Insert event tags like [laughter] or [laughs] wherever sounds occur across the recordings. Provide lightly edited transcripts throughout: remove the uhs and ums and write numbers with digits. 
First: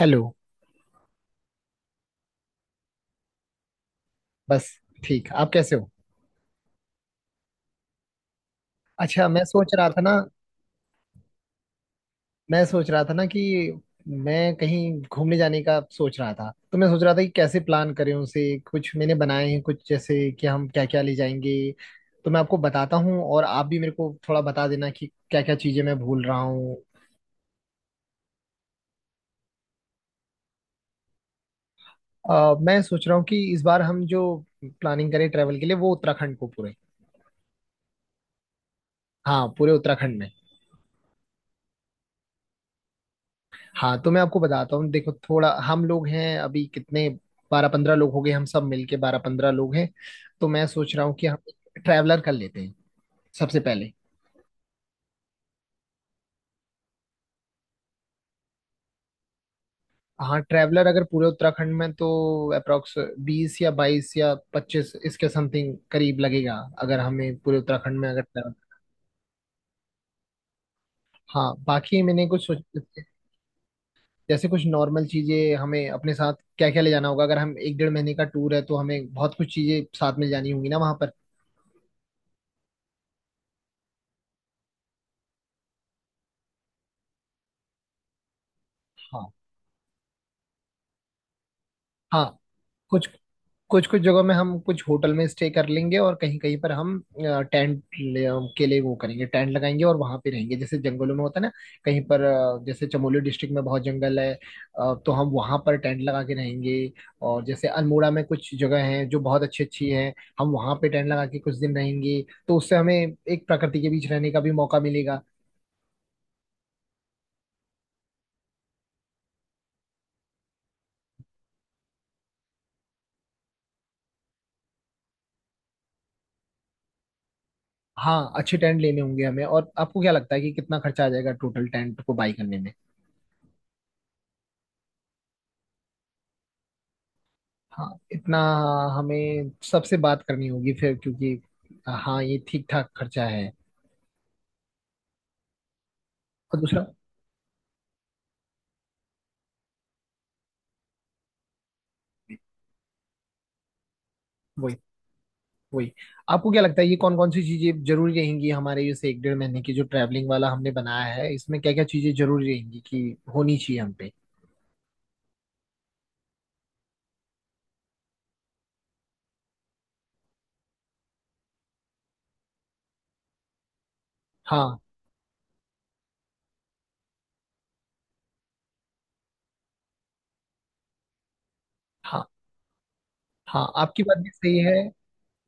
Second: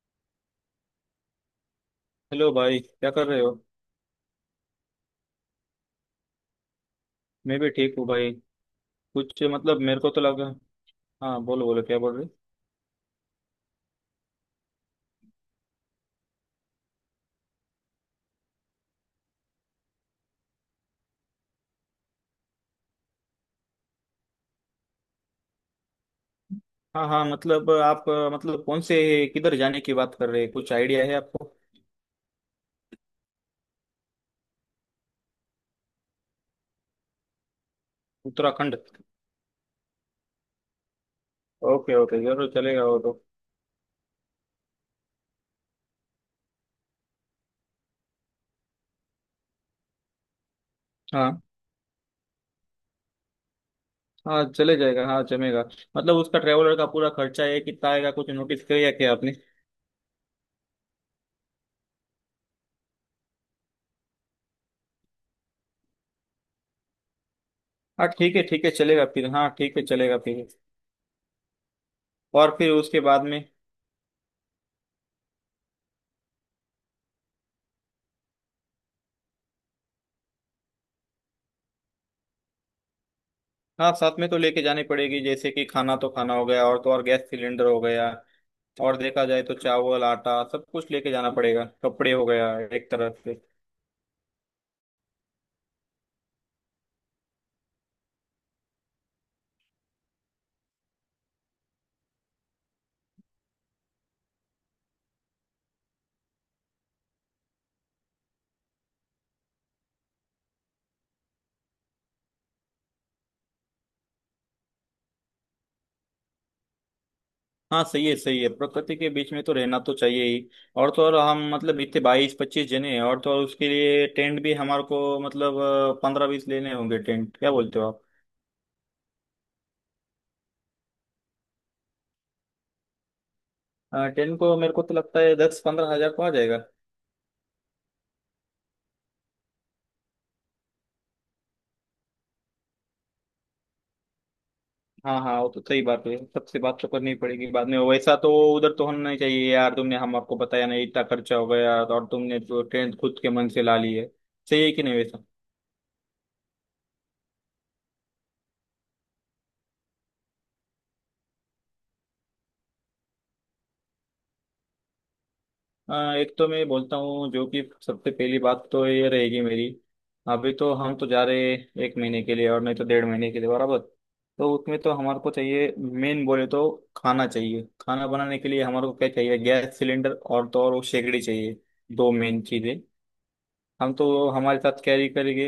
Hello. Hello भाई, क्या कर रहे हो। बस। ठीक, आप कैसे हो? मैं भी ठीक हूँ भाई। अच्छा, कुछ मतलब मेरे को तो लगा। हाँ, बोलो बोलो क्या बोल रहे। मैं सोच रहा था ना कि मैं कहीं घूमने जाने का सोच रहा था, तो मैं सोच रहा था कि कैसे प्लान करें उसे। कुछ मैंने बनाए हैं, कुछ जैसे कि हम क्या क्या ले जाएंगे। तो मैं आपको बताता हूँ, और आप भी मेरे को थोड़ा बता देना कि क्या क्या चीज़ें मैं भूल रहा हूँ। हाँ हाँ, मतलब आप मतलब कौन से, किधर जाने की बात कर रहे हैं? कुछ आइडिया है आपको? मैं सोच रहा हूँ कि इस बार हम जो प्लानिंग करें ट्रैवल के लिए, वो उत्तराखंड को पूरे। उत्तराखंड। हाँ, पूरे उत्तराखंड में। ओके ओके, जरूर चलेगा वो तो। हाँ, तो मैं आपको बताता हूँ, देखो थोड़ा हम लोग हैं अभी कितने, 12-15 लोग हो गए, हम सब मिलके 12-15 लोग हैं। तो मैं सोच रहा हूँ कि हम हाँ ट्रैवलर कर लेते हैं सबसे पहले। हाँ, चले जाएगा, हाँ जमेगा। मतलब उसका ट्रेवलर का पूरा खर्चा है कितना आएगा, कुछ नोटिस किया क्या आपने? हाँ, ट्रैवलर अगर पूरे उत्तराखंड में, तो अप्रोक्स 20 या 22 या 25 इसके समथिंग करीब लगेगा, अगर हमें पूरे उत्तराखंड हाँ में अगर ठीक है travel- चलेगा फिर, हाँ ठीक है चलेगा फिर। हाँ, बाकी मैंने कुछ और सोच, फिर उसके बाद में। जैसे कुछ नॉर्मल चीजें हमें अपने साथ क्या क्या ले जाना होगा। अगर हम 1-1.5 महीने का टूर है तो हमें बहुत कुछ चीजें साथ में ले जानी होंगी ना वहां पर। हाँ, साथ में तो लेके जानी पड़ेगी, जैसे कि खाना तो खाना हो गया, और तो और गैस सिलेंडर हो गया। और देखा हाँ। जाए तो चावल आटा सब कुछ लेके जाना पड़ेगा, कपड़े हो हाँ। गया। एक कुछ तरह से। कुछ कुछ जगहों में हम कुछ होटल में स्टे कर लेंगे, और कहीं कहीं पर हम टेंट के लिए वो करेंगे, टेंट लगाएंगे और वहां पे रहेंगे, जैसे जंगलों में होता है ना। कहीं पर जैसे चमोली डिस्ट्रिक्ट में बहुत जंगल है, तो हम वहां पर टेंट लगा के रहेंगे। और जैसे अल्मोड़ा में कुछ जगह हैं जो बहुत अच्छी अच्छी हैं, हम वहां पे टेंट लगा के कुछ दिन रहेंगे। तो उससे हमें एक प्रकृति के बीच रहने का भी मौका मिलेगा। हाँ सही है सही है, प्रकृति के बीच में तो रहना तो चाहिए ही। और तो और हम मतलब इतने 22-25 जने हैं, और तो और उसके लिए टेंट भी हमारे को मतलब 15-20 लेने होंगे टेंट, क्या बोलते हो आप? हाँ, अच्छे टेंट लेने होंगे हमें। और आपको क्या लगता है कि कितना खर्चा आ जाएगा टोटल टेंट को बाई करने में? टेंट को मेरे को तो लगता है 10-15 हजार को आ जाएगा। हाँ इतना। हमें सबसे बात करनी होगी फिर, क्योंकि हाँ ये ठीक ठाक खर्चा है। हाँ हाँ, वो तो सही बात है, सबसे और बात दूसरा। तो करनी पड़ेगी बाद में वैसा तो। उधर तो होना नहीं चाहिए यार, तुमने हमको बताया नहीं इतना खर्चा हो गया और तुमने तो टेंट खुद के मन से ला ली है। सही है वही। कि नहीं वैसा? वही। आपको क्या लगता है ये कौन कौन सी चीजें जरूरी रहेंगी हमारे इस 1-1.5 महीने की जो ट्रैवलिंग वाला हमने बनाया है, इसमें क्या क्या चीजें जरूरी रहेंगी कि होनी चाहिए हम पे। एक तो मैं बोलता हूँ जो कि सबसे पहली बात तो ये रहेगी मेरी। अभी तो हम तो जा रहे हैं एक महीने के लिए और नहीं तो 1.5 महीने के लिए बराबर। तो उसमें हाँ। तो हमारे को चाहिए मेन बोले तो खाना चाहिए, खाना बनाने के लिए हमारे को क्या चाहिए, गैस सिलेंडर और तो और वो शेगड़ी चाहिए। दो हाँ। मेन चीज़ें। हाँ, हम आपकी बात तो भी सही हमारे है। साथ कैरी करेंगे।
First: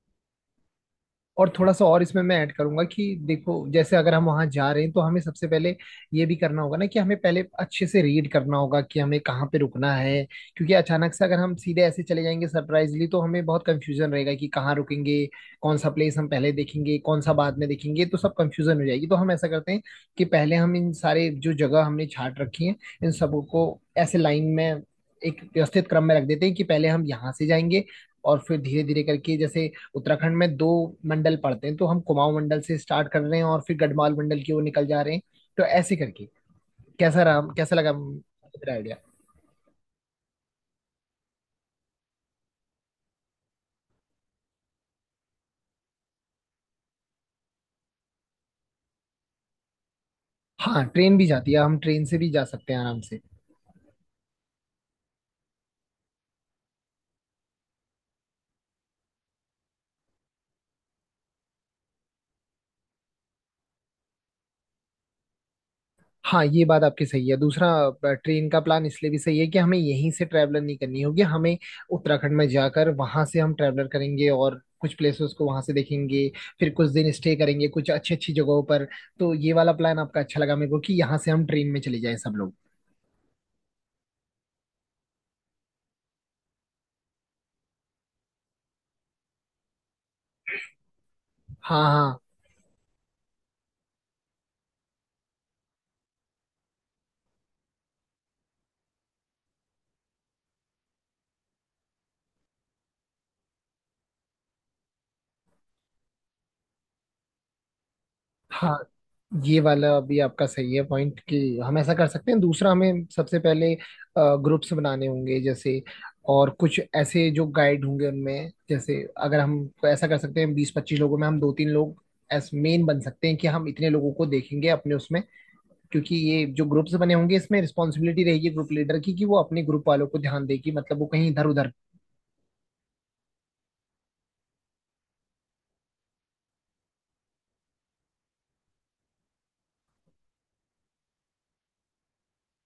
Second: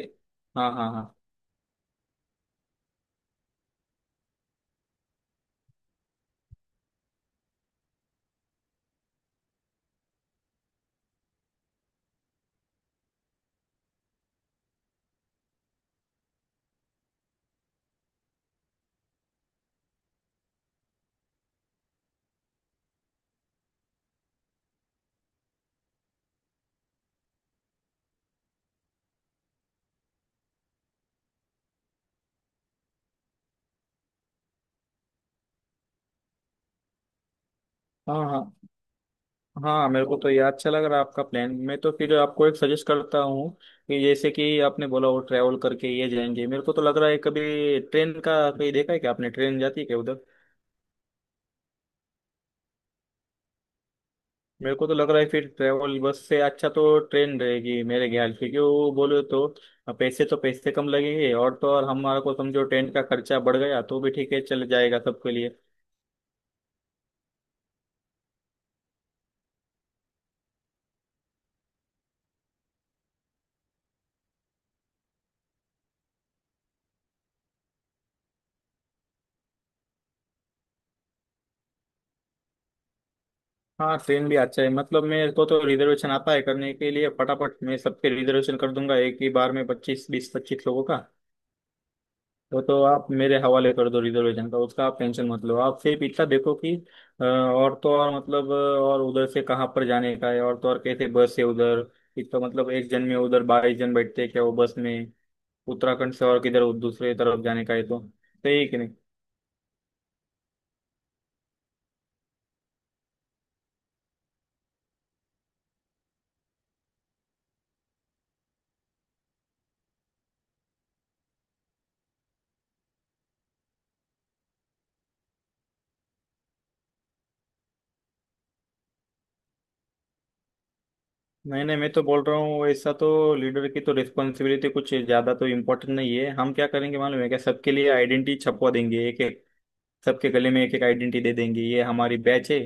हाँ हाँ हाँ और थोड़ा सा और इसमें मैं ऐड करूंगा कि देखो, जैसे अगर हम वहां जा रहे हैं तो हमें सबसे पहले ये भी करना होगा ना कि हमें पहले अच्छे से रीड करना होगा कि हमें कहाँ पे रुकना है। क्योंकि अचानक से अगर हम सीधे ऐसे चले जाएंगे सरप्राइजली, तो हमें बहुत कंफ्यूजन रहेगा कि कहाँ रुकेंगे, कौन सा प्लेस हम पहले देखेंगे, कौन सा बाद में देखेंगे, तो सब कंफ्यूजन हो जाएगी। तो हम ऐसा करते हैं कि पहले हम इन सारे जो जगह हमने छाट रखी है, इन सबको ऐसे लाइन में, एक व्यवस्थित क्रम में रख देते हैं कि पहले हम यहाँ से जाएंगे, और फिर धीरे धीरे करके, जैसे उत्तराखंड में 2 मंडल पड़ते हैं, तो हम कुमाऊं मंडल से स्टार्ट कर रहे हैं और फिर गढ़वाल मंडल की ओर निकल जा रहे हैं। तो ऐसे करके कैसा रहा, कैसा लगा हाँ। हाँ मेरा आइडिया? हाँ, मेरे को तो ये अच्छा लग रहा है आपका प्लान, मैं तो फिर आपको एक सजेस्ट करता हूँ कि जैसे कि आपने बोला वो ट्रैवल करके ये जाएंगे, मेरे को तो लग रहा है, कभी ट्रेन का कहीं देखा है क्या आपने? ट्रेन जाती है क्या उधर? हाँ, ट्रेन भी जाती है, हम ट्रेन से भी जा सकते हैं आराम से। मेरे को तो लग रहा है फिर ट्रैवल बस से अच्छा तो ट्रेन रहेगी मेरे ख्याल से, क्योंकि वो बोले तो पैसे कम लगेंगे, और तो और हमारा को समझो ट्रेन का खर्चा बढ़ गया तो भी ठीक है, चल जाएगा सबके लिए। हाँ, ये बात आपकी सही है। दूसरा ट्रेन का प्लान इसलिए भी सही है कि हमें यहीं से ट्रैवलर नहीं करनी होगी, हमें उत्तराखंड में जाकर वहां से हम ट्रैवलर करेंगे और कुछ प्लेसेस को वहां से देखेंगे, फिर कुछ दिन स्टे करेंगे कुछ अच्छी अच्छी जगहों पर। तो ये वाला प्लान आपका अच्छा लगा मेरे को कि यहाँ से हम ट्रेन में चले जाएं सब लोग। हाँ ट्रेन भी अच्छा है, मतलब मेरे को तो रिजर्वेशन आता है करने के लिए फटाफट, मैं सबके रिजर्वेशन कर दूंगा एक ही बार में 25, 20, 25 लोगों का। हाँ, हाँ, वो तो आप मेरे हवाले कर दो रिजर्वेशन का, उसका आप टेंशन मत लो, आप सिर्फ इतना देखो कि और तो और मतलब और उधर से कहाँ पर जाने का है, और तो और कैसे बस है उधर। इतना मतलब एक जन में उधर 22 जन बैठते हैं क्या वो बस में? उत्तराखंड से और किधर दूसरे तरफ जाने का है, तो सही है कि हाँ। नहीं? ये वाला अभी आपका सही है पॉइंट कि हम ऐसा कर सकते हैं। दूसरा, हमें सबसे पहले ग्रुप्स बनाने होंगे, जैसे और कुछ ऐसे जो गाइड होंगे उनमें, जैसे अगर हम ऐसा कर सकते हैं 20-25 लोगों में हम 2-3 लोग एस मेन बन सकते हैं कि हम इतने लोगों को देखेंगे अपने उसमें। क्योंकि ये जो ग्रुप्स बने होंगे, इसमें रिस्पॉन्सिबिलिटी रहेगी ग्रुप लीडर की कि वो अपने ग्रुप वालों को ध्यान देगी, मतलब वो कहीं इधर नहीं उधर। नहीं, मैं तो बोल रहा हूँ ऐसा तो लीडर की तो रिस्पॉन्सिबिलिटी कुछ ज्यादा तो इम्पोर्टेंट नहीं है, हम क्या करेंगे मालूम है क्या, सबके लिए आइडेंटिटी छपवा देंगे एक एक, सबके गले में एक एक आइडेंटिटी दे देंगे, ये हमारी बैच है।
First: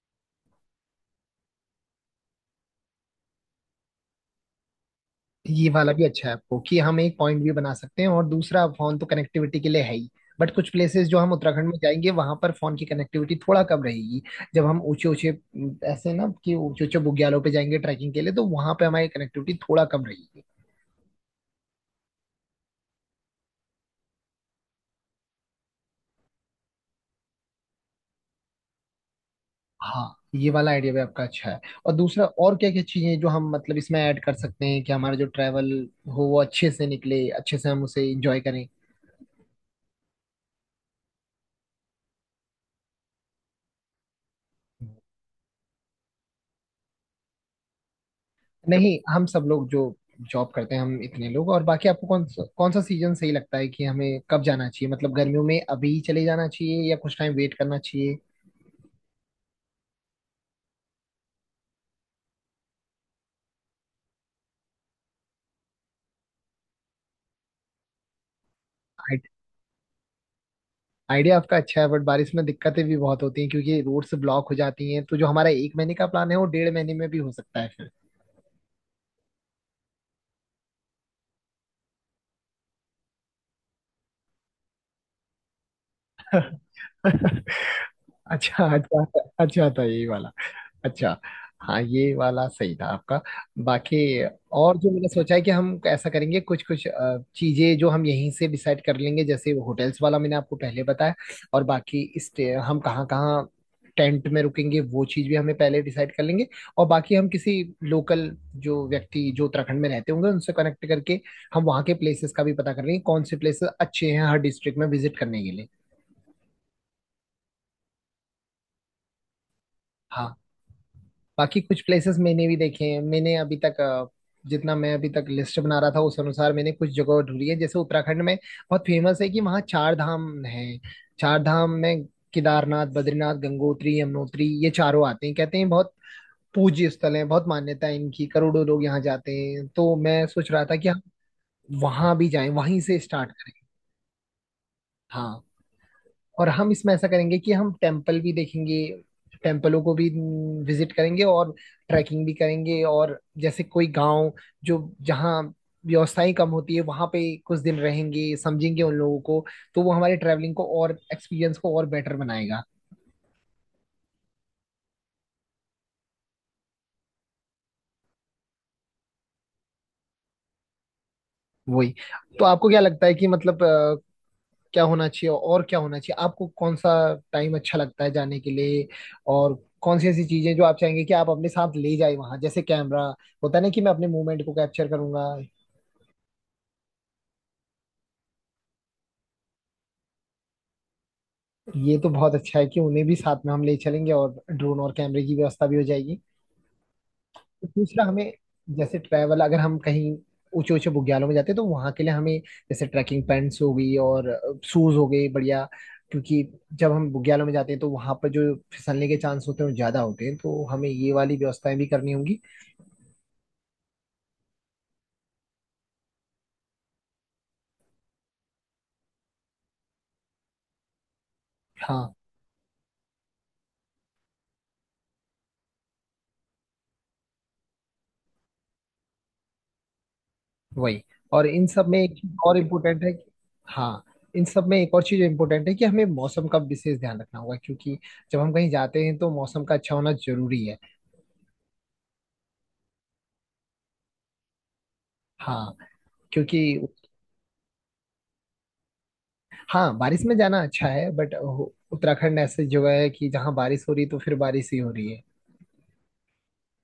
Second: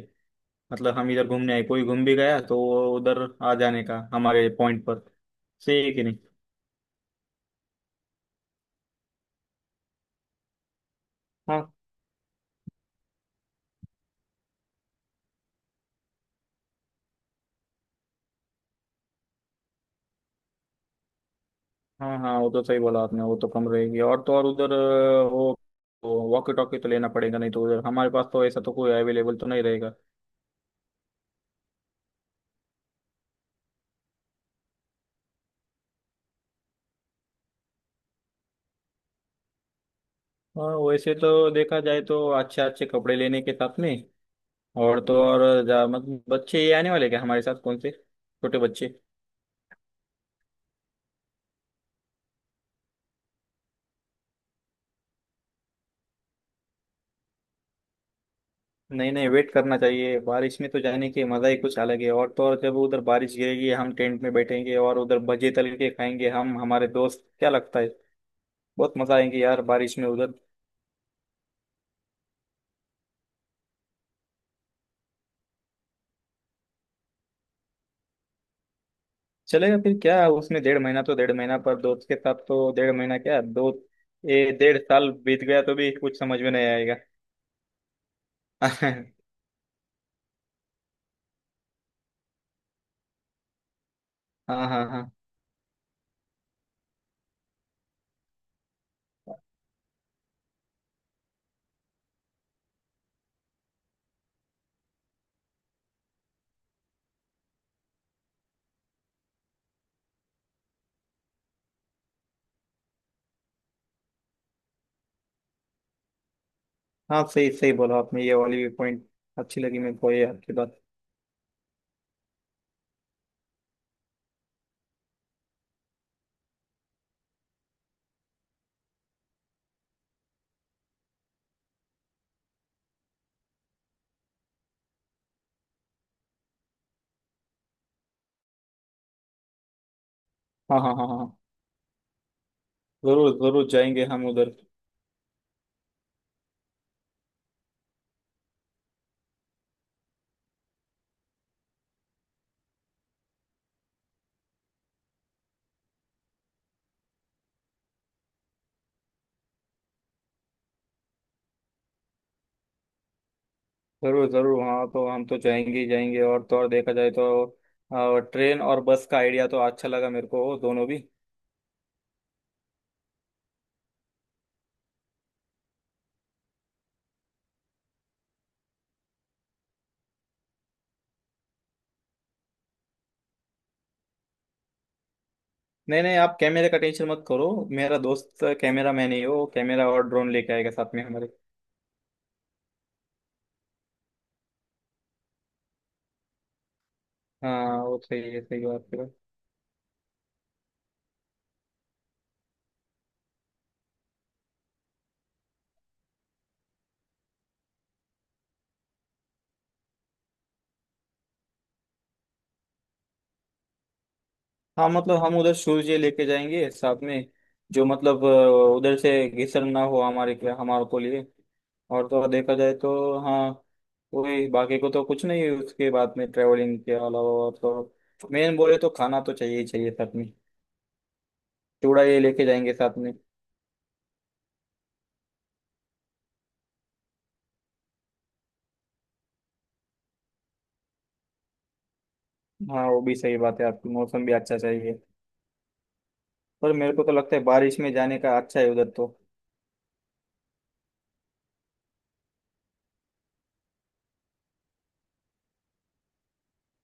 मतलब हम इधर घूमने आए, कोई घूम भी गया तो वो उधर आ जाने का हमारे पॉइंट पर। ये सही है वाला कि भी नहीं? अच्छा है आपको, कि हम एक पॉइंट भी बना सकते हैं। और दूसरा, फोन तो कनेक्टिविटी के लिए है ही, बट कुछ प्लेसेस जो हम उत्तराखंड हाँ में जाएंगे, वहां पर फोन की कनेक्टिविटी थोड़ा कम रहेगी। जब हम ऊंचे ऊंचे ऐसे ना कि ऊंचे ऊंचे बुग्यालों पे जाएंगे ट्रैकिंग के लिए, तो वहां पे हमारी कनेक्टिविटी थोड़ा कम रहेगी। हाँ। हाँ, वो तो सही बोला आपने, वो तो कम रहेगी, और तो और उधर वो वॉकी टॉकी तो लेना पड़ेगा, नहीं तो उधर हमारे पास तो ऐसा तो कोई अवेलेबल तो नहीं रहेगा। हाँ, ये वाला आइडिया भी आपका अच्छा है। और दूसरा, और क्या क्या चीजें जो हम मतलब इसमें ऐड कर सकते हैं कि हमारा जो ट्रैवल हो वो अच्छे से निकले, अच्छे से हम उसे एंजॉय करें। हाँ, वैसे तो देखा जाए तो अच्छे अच्छे कपड़े लेने के साथ में, और तो और जा, मत, बच्चे ये आने वाले क्या हमारे साथ? कौन से छोटे बच्चे? नहीं, हम सब लोग जो जॉब करते हैं हम इतने लोग। और बाकी आपको कौन सा सीजन सही लगता है कि हमें कब जाना चाहिए? मतलब गर्मियों में अभी चले जाना चाहिए, या कुछ टाइम वेट करना चाहिए? नहीं नहीं, वेट करना चाहिए, बारिश में तो जाने के मजा ही कुछ अलग है, और तो और जब उधर बारिश गिरेगी हम टेंट में बैठेंगे और उधर भजे तल के खाएंगे हम, हमारे दोस्त क्या लगता है? बहुत मजा आएंगे यार बारिश में उधर। आइडिया आपका अच्छा है, बट बारिश में दिक्कतें भी बहुत होती हैं क्योंकि रोड्स ब्लॉक हो जाती हैं, तो जो हमारा 1 महीने का प्लान है वो 1.5 महीने में भी हो सकता है फिर। चलेगा फिर क्या उसमें, 1.5 महीना तो 1.5 महीना, पर दोस्त के साथ तो 1.5 महीना क्या, दो ए 1.5 साल बीत गया तो भी कुछ समझ में [laughs] नहीं आएगा। अच्छा, [laughs] अच्छा, हाँ। अच्छा था यही वाला। अच्छा। हाँ, ये वाला सही था आपका। बाकी हाँ और जो मैंने हाँ सोचा है कि हम ऐसा करेंगे, कुछ कुछ चीजें जो हम यहीं से डिसाइड कर लेंगे, जैसे वो होटल्स वाला मैंने आपको पहले बताया। और बाकी स्टे हम कहाँ कहाँ टेंट में रुकेंगे वो चीज भी हमें पहले डिसाइड कर लेंगे। और बाकी हम किसी लोकल जो व्यक्ति जो उत्तराखंड में रहते होंगे उनसे कनेक्ट करके हम वहाँ के प्लेसेस का भी पता कर लेंगे, कौन से प्लेसेस अच्छे हैं हर डिस्ट्रिक्ट में विजिट करने के लिए। हाँ। सही सही बोला आपने, ये वाली पॉइंट अच्छी लगी मेरे को ये हाँ। आपकी बात। बाकी कुछ प्लेसेस मैंने भी देखे हैं, मैंने अभी तक जितना मैं अभी तक लिस्ट बना रहा था उस अनुसार मैंने कुछ जगह ढूंढी है। जैसे उत्तराखंड में बहुत फेमस है कि वहाँ चार धाम है। चार धाम में केदारनाथ, बद्रीनाथ, गंगोत्री, यमुनोत्री, ये चारों आते हैं। कहते हैं बहुत पूज्य स्थल है, बहुत मान्यता है इनकी, करोड़ों लोग यहाँ जाते हैं, तो मैं सोच रहा था हाँ कि हाँ हम हाँ हाँ हाँ। वहां भी जाएं, वहीं से जरूर स्टार्ट करें। जरूर जाएंगे हम उधर। हाँ। और हम इसमें ऐसा करेंगे कि हम टेम्पल भी देखेंगे, टेम्पलों को भी विजिट करेंगे, और ट्रैकिंग भी करेंगे। और जैसे कोई गांव जो जहाँ व्यवस्थाएं कम होती है वहां पे कुछ दिन रहेंगे, समझेंगे उन लोगों को। तो वो हमारे ट्रैवलिंग को और एक्सपीरियंस को और बेटर बनाएगा। जरूर जरूर, हाँ तो हम तो जाएंगे ही जाएंगे, और तो और देखा जाए तो ट्रेन और बस का आइडिया तो अच्छा लगा मेरे को दोनों भी। वही। तो आपको क्या लगता है कि मतलब क्या होना चाहिए और क्या होना चाहिए? आपको कौन सा टाइम अच्छा लगता है जाने के लिए? और कौन सी ऐसी चीजें जो आप चाहेंगे कि आप अपने साथ ले जाए वहां, जैसे कैमरा होता है ना कि मैं अपने मूवमेंट को कैप्चर करूंगा। नहीं नहीं, आप कैमरे का टेंशन मत करो। मेरा दोस्त कैमरा मैन ही हो, कैमरा और ड्रोन लेके आएगा साथ में हमारे। ये तो बहुत अच्छा है कि उन्हें भी साथ में हम ले चलेंगे, और ड्रोन और कैमरे की व्यवस्था भी हो जाएगी। तो हाँ वो दूसरा सही हमें, है, सही बात जैसे है। ट्रैवल अगर हम कहीं ऊंचे ऊंचे बुग्यालों में जाते हैं तो वहां के लिए हमें, जैसे ट्रैकिंग पैंट्स हो गई और शूज हो गए बढ़िया, क्योंकि जब हम बुग्यालों में जाते हैं तो वहां पर जो फिसलने के चांस होते हैं वो ज्यादा होते हैं, तो हमें ये वाली व्यवस्थाएं भी करनी होंगी। हाँ मतलब हम उधर शूज़ लेके जाएंगे साथ में, जो मतलब उधर से घिसन ना हो हमारे के हमारे को लिए। और हाँ। तो और देखा जाए तो हाँ, वही बाकी को तो कुछ नहीं है उसके बाद में ट्रेवलिंग के अलावा, और तो मेन बोले तो खाना तो चाहिए ही चाहिए साथ में। वही। और इन सब में चूड़ा एक ये चीज लेके और जाएंगे साथ इम्पोर्टेंट है में। कि। हाँ। इन सब में एक और चीज इम्पोर्टेंट है कि हमें मौसम का विशेष ध्यान रखना होगा, क्योंकि जब हम कहीं जाते हैं तो मौसम का अच्छा होना जरूरी है। हाँ वो भी सही बात है आपकी, मौसम भी अच्छा चाहिए। हाँ। क्योंकि। पर मेरे को तो लगता है बारिश में जाने का अच्छा है उधर तो। हाँ, बारिश में जाना अच्छा है, बट उत्तराखंड ऐसी जगह है कि जहाँ बारिश हो रही तो फिर बारिश ही हो रही है।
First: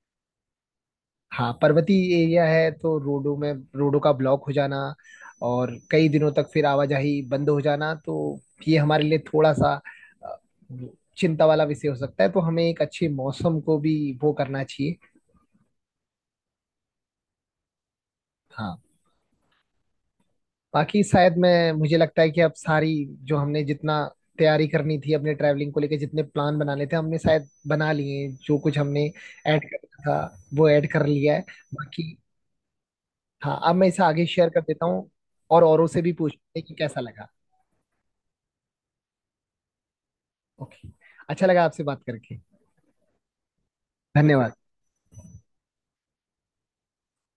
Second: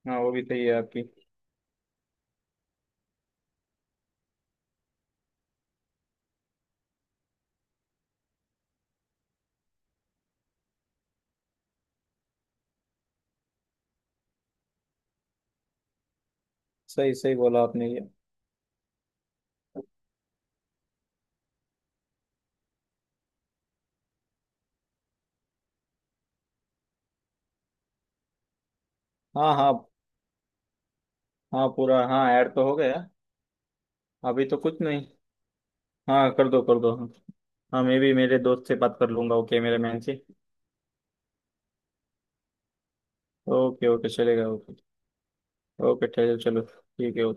हाँ वो भी सही है आपकी। हाँ, पर्वतीय एरिया है तो रोडों का ब्लॉक हो जाना, और कई दिनों तक फिर आवाजाही बंद हो जाना, तो ये हमारे लिए थोड़ा सा अ, चिंता वाला विषय हो सकता है, तो हमें एक अच्छे मौसम को भी वो करना चाहिए। सही सही बोला आपने ये। हाँ। बाकी शायद मैं, मुझे लगता है कि अब सारी जो हमने जितना तैयारी करनी थी अपने ट्रैवलिंग को लेकर जितने प्लान बनाने थे हमने शायद बना लिए हैं। जो कुछ हमने हाँ ऐड हाँ। करना था वो ऐड कर लिया है। हाँ, पूरा बाकी हाँ, ऐड तो हो गया। हाँ, अब मैं इसे आगे अभी शेयर तो कर कुछ देता नहीं। हूँ और औरों से भी हाँ कर पूछते दो हैं कि कर दो। कैसा लगा। हाँ मैं भी मेरे दोस्त से बात कर लूंगा, ओके मेरे मैन से। ओके। अच्छा लगा आपसे बात करके। ओके ओके चलेगा धन्यवाद। ओके। ओके, चलो चलो ठीक है।